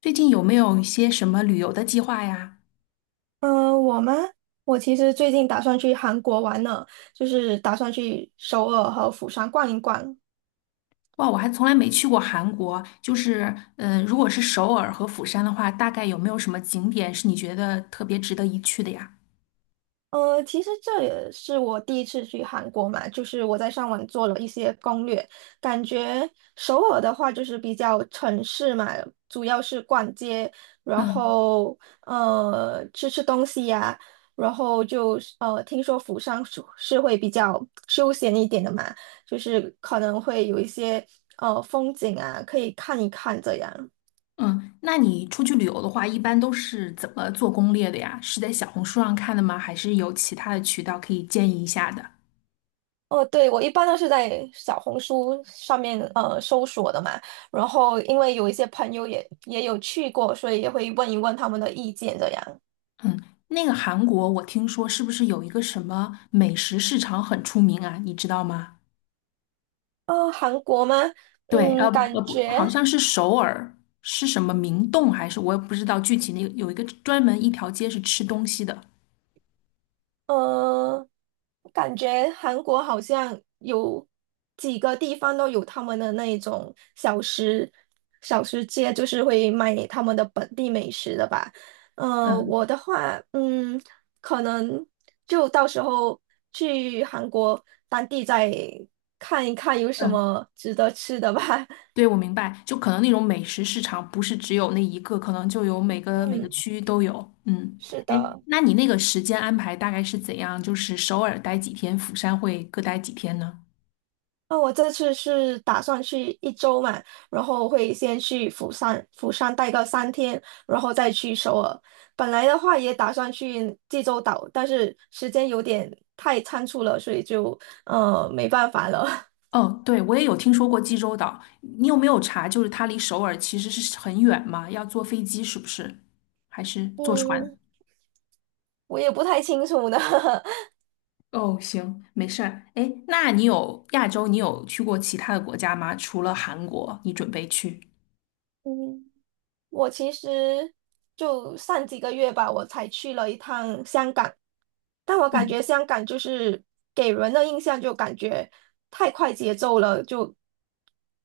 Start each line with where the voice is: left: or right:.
left: 最近有没有一些什么旅游的计划呀？
right: 嗯，我吗？我其实最近打算去韩国玩呢，就是打算去首尔和釜山逛一逛。
left: 哇，我还从来没去过韩国。就是，如果是首尔和釜山的话，大概有没有什么景点是你觉得特别值得一去的呀？
right: 其实这也是我第一次去韩国嘛，就是我在上网做了一些攻略，感觉首尔的话就是比较城市嘛，主要是逛街，然
left: 嗯
right: 后吃吃东西呀、然后就是听说釜山是会比较休闲一点的嘛，就是可能会有一些风景啊可以看一看这样。
left: 嗯，那你出去旅游的话，一般都是怎么做攻略的呀？是在小红书上看的吗？还是有其他的渠道可以建议一下的？
right: 哦，对，我一般都是在小红书上面搜索的嘛，然后因为有一些朋友也有去过，所以也会问一问他们的意见这样。
left: 嗯，那个韩国，我听说是不是有一个什么美食市场很出名啊？你知道吗？
right: 韩国吗？
left: 对，呃
right: 嗯，
left: 不呃
right: 感
left: 不，
right: 觉，
left: 好像是首尔，是什么明洞还是我也不知道具体那个有一个专门一条街是吃东西的。
right: 嗯感觉韩国好像有几个地方都有他们的那一种小吃街，就是会卖他们的本地美食的吧。嗯、我
left: 嗯
right: 的话，嗯，可能就到时候去韩国当地再看一看有什
left: 嗯，
right: 么值得吃的吧。
left: 对，我明白，就可能那种美食市场不是只有那一个，可能就有每个
right: 嗯，
left: 区域都有。嗯，
right: 是
left: 哎，
right: 的。
left: 那你那个时间安排大概是怎样？就是首尔待几天，釜山会各待几天呢？
right: 那我这次是打算去一周嘛，然后会先去釜山，釜山待个三天，然后再去首尔。本来的话也打算去济州岛，但是时间有点太仓促了，所以就没办法了。
left: 哦，对，我也有听说过济州岛，你有没有查？就是它离首尔其实是很远嘛，要坐飞机是不是？还是坐船？
right: 嗯，我也不太清楚呢。
left: 哦，行，没事儿。哎，那你有亚洲，你有去过其他的国家吗？除了韩国，你准备去？
right: 嗯。我其实就上几个月吧，我才去了一趟香港，但我感觉香港就是给人的印象就感觉太快节奏了，就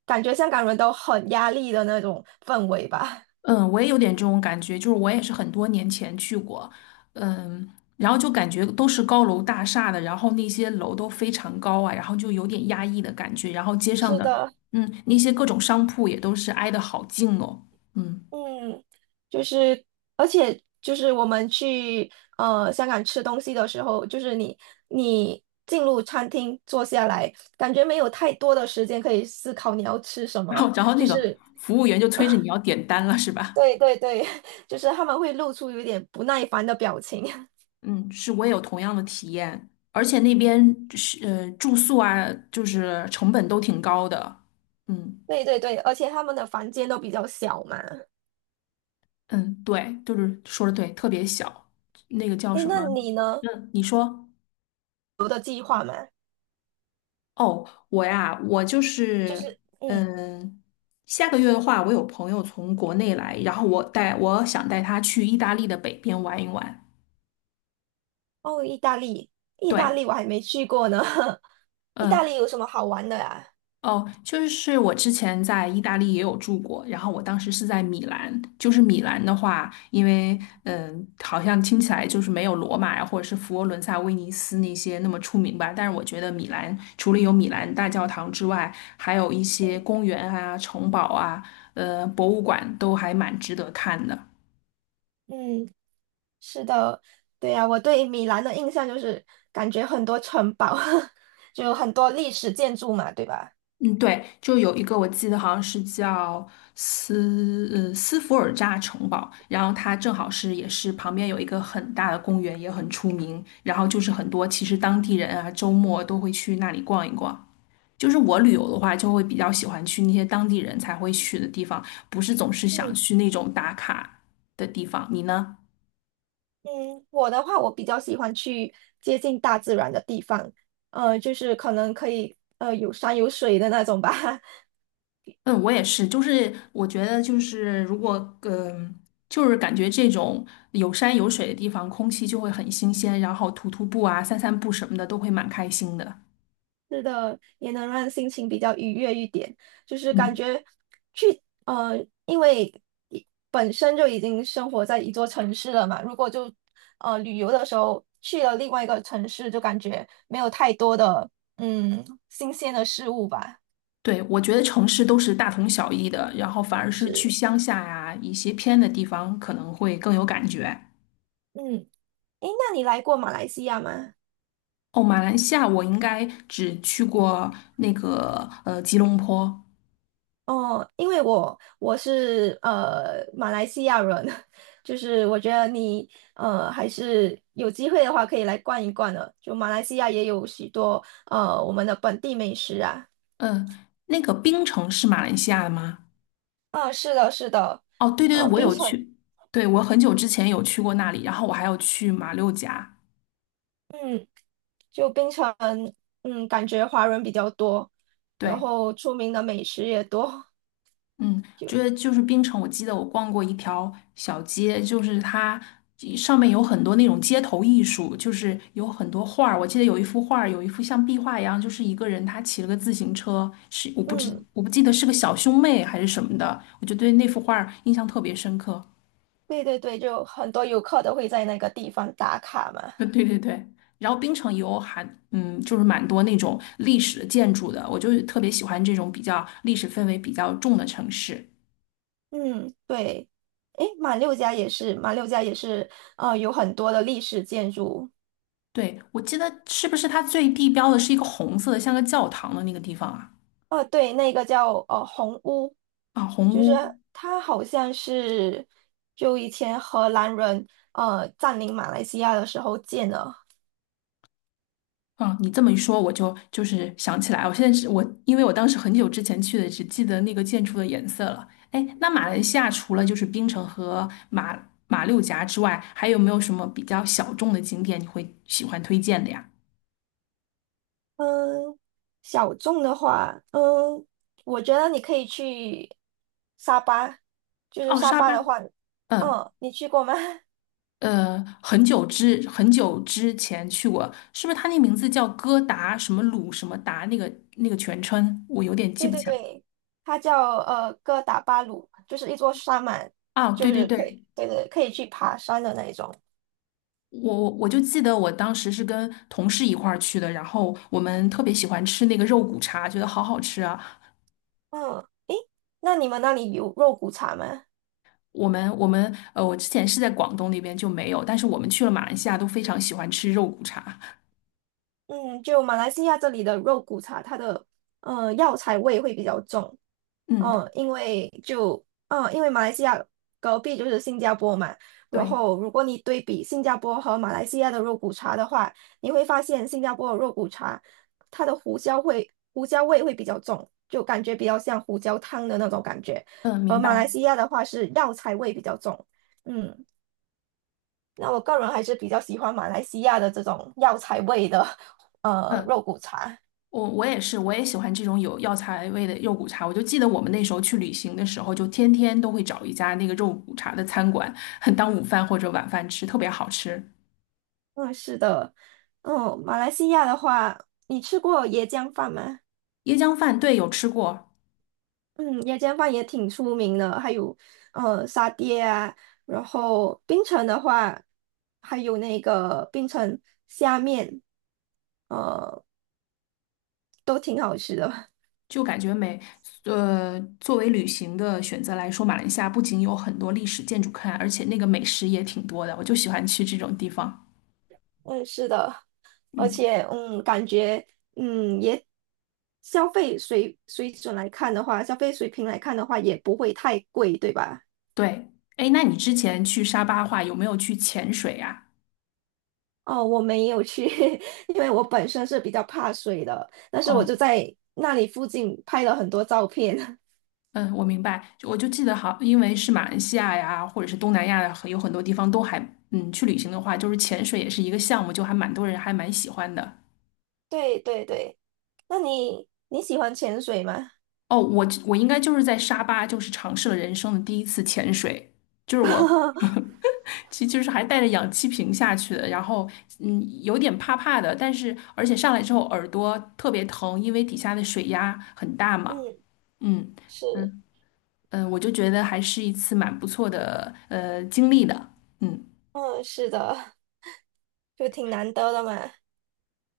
right: 感觉香港人都很压力的那种氛围吧。
left: 嗯，我也有点这种感觉，就是我也是很多年前去过，嗯，然后就感觉都是高楼大厦的，然后那些楼都非常高啊，然后就有点压抑的感觉，然后街 上
right: 是
left: 的，
right: 的，
left: 那些各种商铺也都是挨得好近哦，嗯，
right: 嗯，就是而且就是我们去香港吃东西的时候，就是你进入餐厅坐下来，感觉没有太多的时间可以思考你要吃什
left: 然
right: 么。
left: 后然后那
right: 就
left: 个
right: 是
left: 服务员就催着你要点单了，是吧？
right: 对对对，就是他们会露出有点不耐烦的表情。
left: 嗯，是我也有同样的体验，而且那边是住宿啊，就是成本都挺高的。嗯
right: 对对对，而且他们的房间都比较小嘛。
left: 嗯，对，就是说的对，特别小，那个叫
right: 诶，
left: 什
right: 那
left: 么？
right: 你呢？
left: 嗯，你说哦，我呀，我就是
right: 嗯，
left: 嗯，下个月的话，我有朋友从国内来，然后我带我想带他去意大利的北边玩一玩。
right: 哦，意大利，意大
left: 对，
right: 利我还没去过呢。意大利
left: 嗯。
right: 有什么好玩的呀？
left: 哦，就是我之前在意大利也有住过，然后我当时是在米兰。就是米兰的话，因为好像听起来就是没有罗马呀，或者是佛罗伦萨、威尼斯那些那么出名吧。但是我觉得米兰除了有米兰大教堂之外，还有一些
right: 嗯
left: 公园啊、城堡啊、博物馆都还蛮值得看的。
right: 嗯，是的，对呀，我对米兰的印象就是感觉很多城堡，就很多历史建筑嘛，对吧？
left: 嗯，对，就有一个我记得好像是叫斯福尔扎城堡，然后它正好是也是旁边有一个很大的公园，也很出名，然后就是很多其实当地人啊周末都会去那里逛一逛。就是我旅游的话，就会比较喜欢去那些当地人才会去的地方，不是总是想
right: 嗯
left: 去那种打卡的地方。你呢？
right: 嗯，我的话，我比较喜欢去接近大自然的地方，就是可能可以有山有水的那种吧。
left: 嗯，我也是，就是我觉得就是如果嗯、就是感觉这种有山有水的地方，空气就会很新鲜，然后徒步啊、散散步什么的都会蛮开心的。
right: 是的，也能让心情比较愉悦一点。就是感
left: 嗯，
right: 觉去呃，因为一本身就已经生活在一座城市了嘛，如果就旅游的时候去了另外一个城市，就感觉没有太多的新鲜的事物吧。
left: 对，我觉得城市都是大同小异的，然后反而是去
right: 是，
left: 乡下呀、一些偏的地方可能会更有感觉。
right: 嗯，诶，那你来过马来西亚吗？
left: 哦，马来西亚我应该只去过那个吉隆坡，
right: 哦，因为我是马来西亚人，就是我觉得你还是有机会的话可以来逛一逛的。就马来西亚也有许多我们的本地美食啊。
left: 嗯、那个槟城是马来西亚的吗？
right: 啊，是的，是的，
left: 哦，对对对，我
right: 槟
left: 有
right: 城，
left: 去，对，我很久之前有去过那里，然后我还有去马六甲，
right: 嗯，就槟城，嗯，感觉华人比较多，然
left: 对，
right: 后出名的美食也多，
left: 嗯，就是槟城，我记得我逛过一条小街，就是它上面有很多那种街头艺术，就是有很多画儿，我记得有一幅画儿，有一幅像壁画一样，就是一个人他骑了个自行车，是
right: 嗯，
left: 我不记得是个小兄妹还是什么的，我就对那幅画儿印象特别深刻。
right: 对对对，就很多游客都会在那个地方打卡嘛。
left: 对对对，然后槟城也有就是蛮多那种历史建筑的，我就特别喜欢这种比较历史氛围比较重的城市。
right: 嗯，对，诶，马六甲也是，马六甲也是，有很多的历史建筑。
left: 对，我记得是不是它最地标的是一个红色的，像个教堂的那个地方啊？
right: 哦，对，那个叫红屋，
left: 啊，红
right: 就是
left: 屋。
right: 它好像是就以前荷兰人占领马来西亚的时候建的。
left: 啊，你这么一说，我就是想起来，我现在是我，因为我当时很久之前去的，只记得那个建筑的颜色了。哎，那马来西亚除了就是槟城和马六甲之外，还有没有什么比较小众的景点你会喜欢推荐的呀？
right: 嗯，小众的话，嗯，我觉得你可以去沙巴，就是
left: 哦，
right: 沙
left: 沙
right: 巴
left: 巴。
right: 的话，
left: 嗯
right: 嗯，你去过吗？
left: 很久之前去过，是不是他那名字叫哥达什么鲁什么达那个全称，我有点记
right: 对
left: 不
right: 对
left: 起来
right: 对，它叫哥打巴鲁，就是一座山嘛，
left: 啊。
right: 就
left: 对对
right: 是可以，
left: 对，
right: 对对，可以去爬山的那一种。
left: 我就记得我当时是跟同事一块儿去的，然后我们特别喜欢吃那个肉骨茶，觉得好好吃啊。
right: 嗯，诶，那你们那里有肉骨茶吗？
left: 我之前是在广东那边就没有，但是我们去了马来西亚都非常喜欢吃肉骨茶。
right: 嗯，就马来西亚这里的肉骨茶，它的药材味会比较重。
left: 嗯，
right: 嗯，因为就嗯，因为马来西亚隔壁就是新加坡嘛，然
left: 对，
right: 后如果你对比新加坡和马来西亚的肉骨茶的话，你会发现新加坡的肉骨茶，它的胡椒味会比较重，就感觉比较像胡椒汤的那种感觉，
left: 嗯，
right: 而
left: 明
right: 马来
left: 白，
right: 西亚的话是药材味比较重。嗯，那我个人还是比较喜欢马来西亚的这种药材味的
left: 嗯。
right: 肉骨茶。
left: 我也是，我也喜欢这种有药材味的肉骨茶。我就记得我们那时候去旅行的时候，就天天都会找一家那个肉骨茶的餐馆，很当午饭或者晚饭吃，特别好吃。
right: 嗯，是的，嗯，马来西亚的话，你吃过椰浆饭吗？
left: 椰浆饭，对，有吃过，
right: 嗯，夜间饭也挺出名的，还有沙爹啊，然后冰城的话，还有那个冰城虾面，呃，都挺好吃的。
left: 就感觉美。作为旅行的选择来说，马来西亚不仅有很多历史建筑看，而且那个美食也挺多的。我就喜欢去这种地方。
right: 嗯，是的，而
left: 嗯，
right: 且嗯，感觉嗯也消费水准来看的话，消费水平来看的话，也不会太贵，对吧？
left: 对。哎，那你之前去沙巴话有没有去潜水啊？
right: 哦，我没有去，因为我本身是比较怕水的，但是我
left: 哦。
right: 就在那里附近拍了很多照片。
left: 嗯，我明白，就我就记得好，因为是马来西亚呀，或者是东南亚呀，有很多地方都还，嗯，去旅行的话，就是潜水也是一个项目，就还蛮多人还蛮喜欢的。
right: 对对对，那你喜欢潜水吗？
left: 哦，我应该就是在沙巴，就是尝试了人生的第一次潜水，就是我，其实就是还带着氧气瓶下去的，然后有点怕怕的，但是而且上来之后耳朵特别疼，因为底下的水压很大嘛，
right: 嗯，
left: 嗯
right: 是，
left: 嗯我就觉得还是一次蛮不错的经历的，嗯。
right: 嗯，是的，就挺难得的嘛。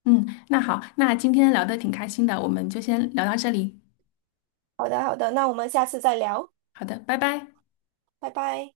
left: 嗯，那好，那今天聊的挺开心的，我们就先聊到这里。
right: 好的，好的，那我们下次再聊，
left: 好的，拜拜。
right: 拜拜。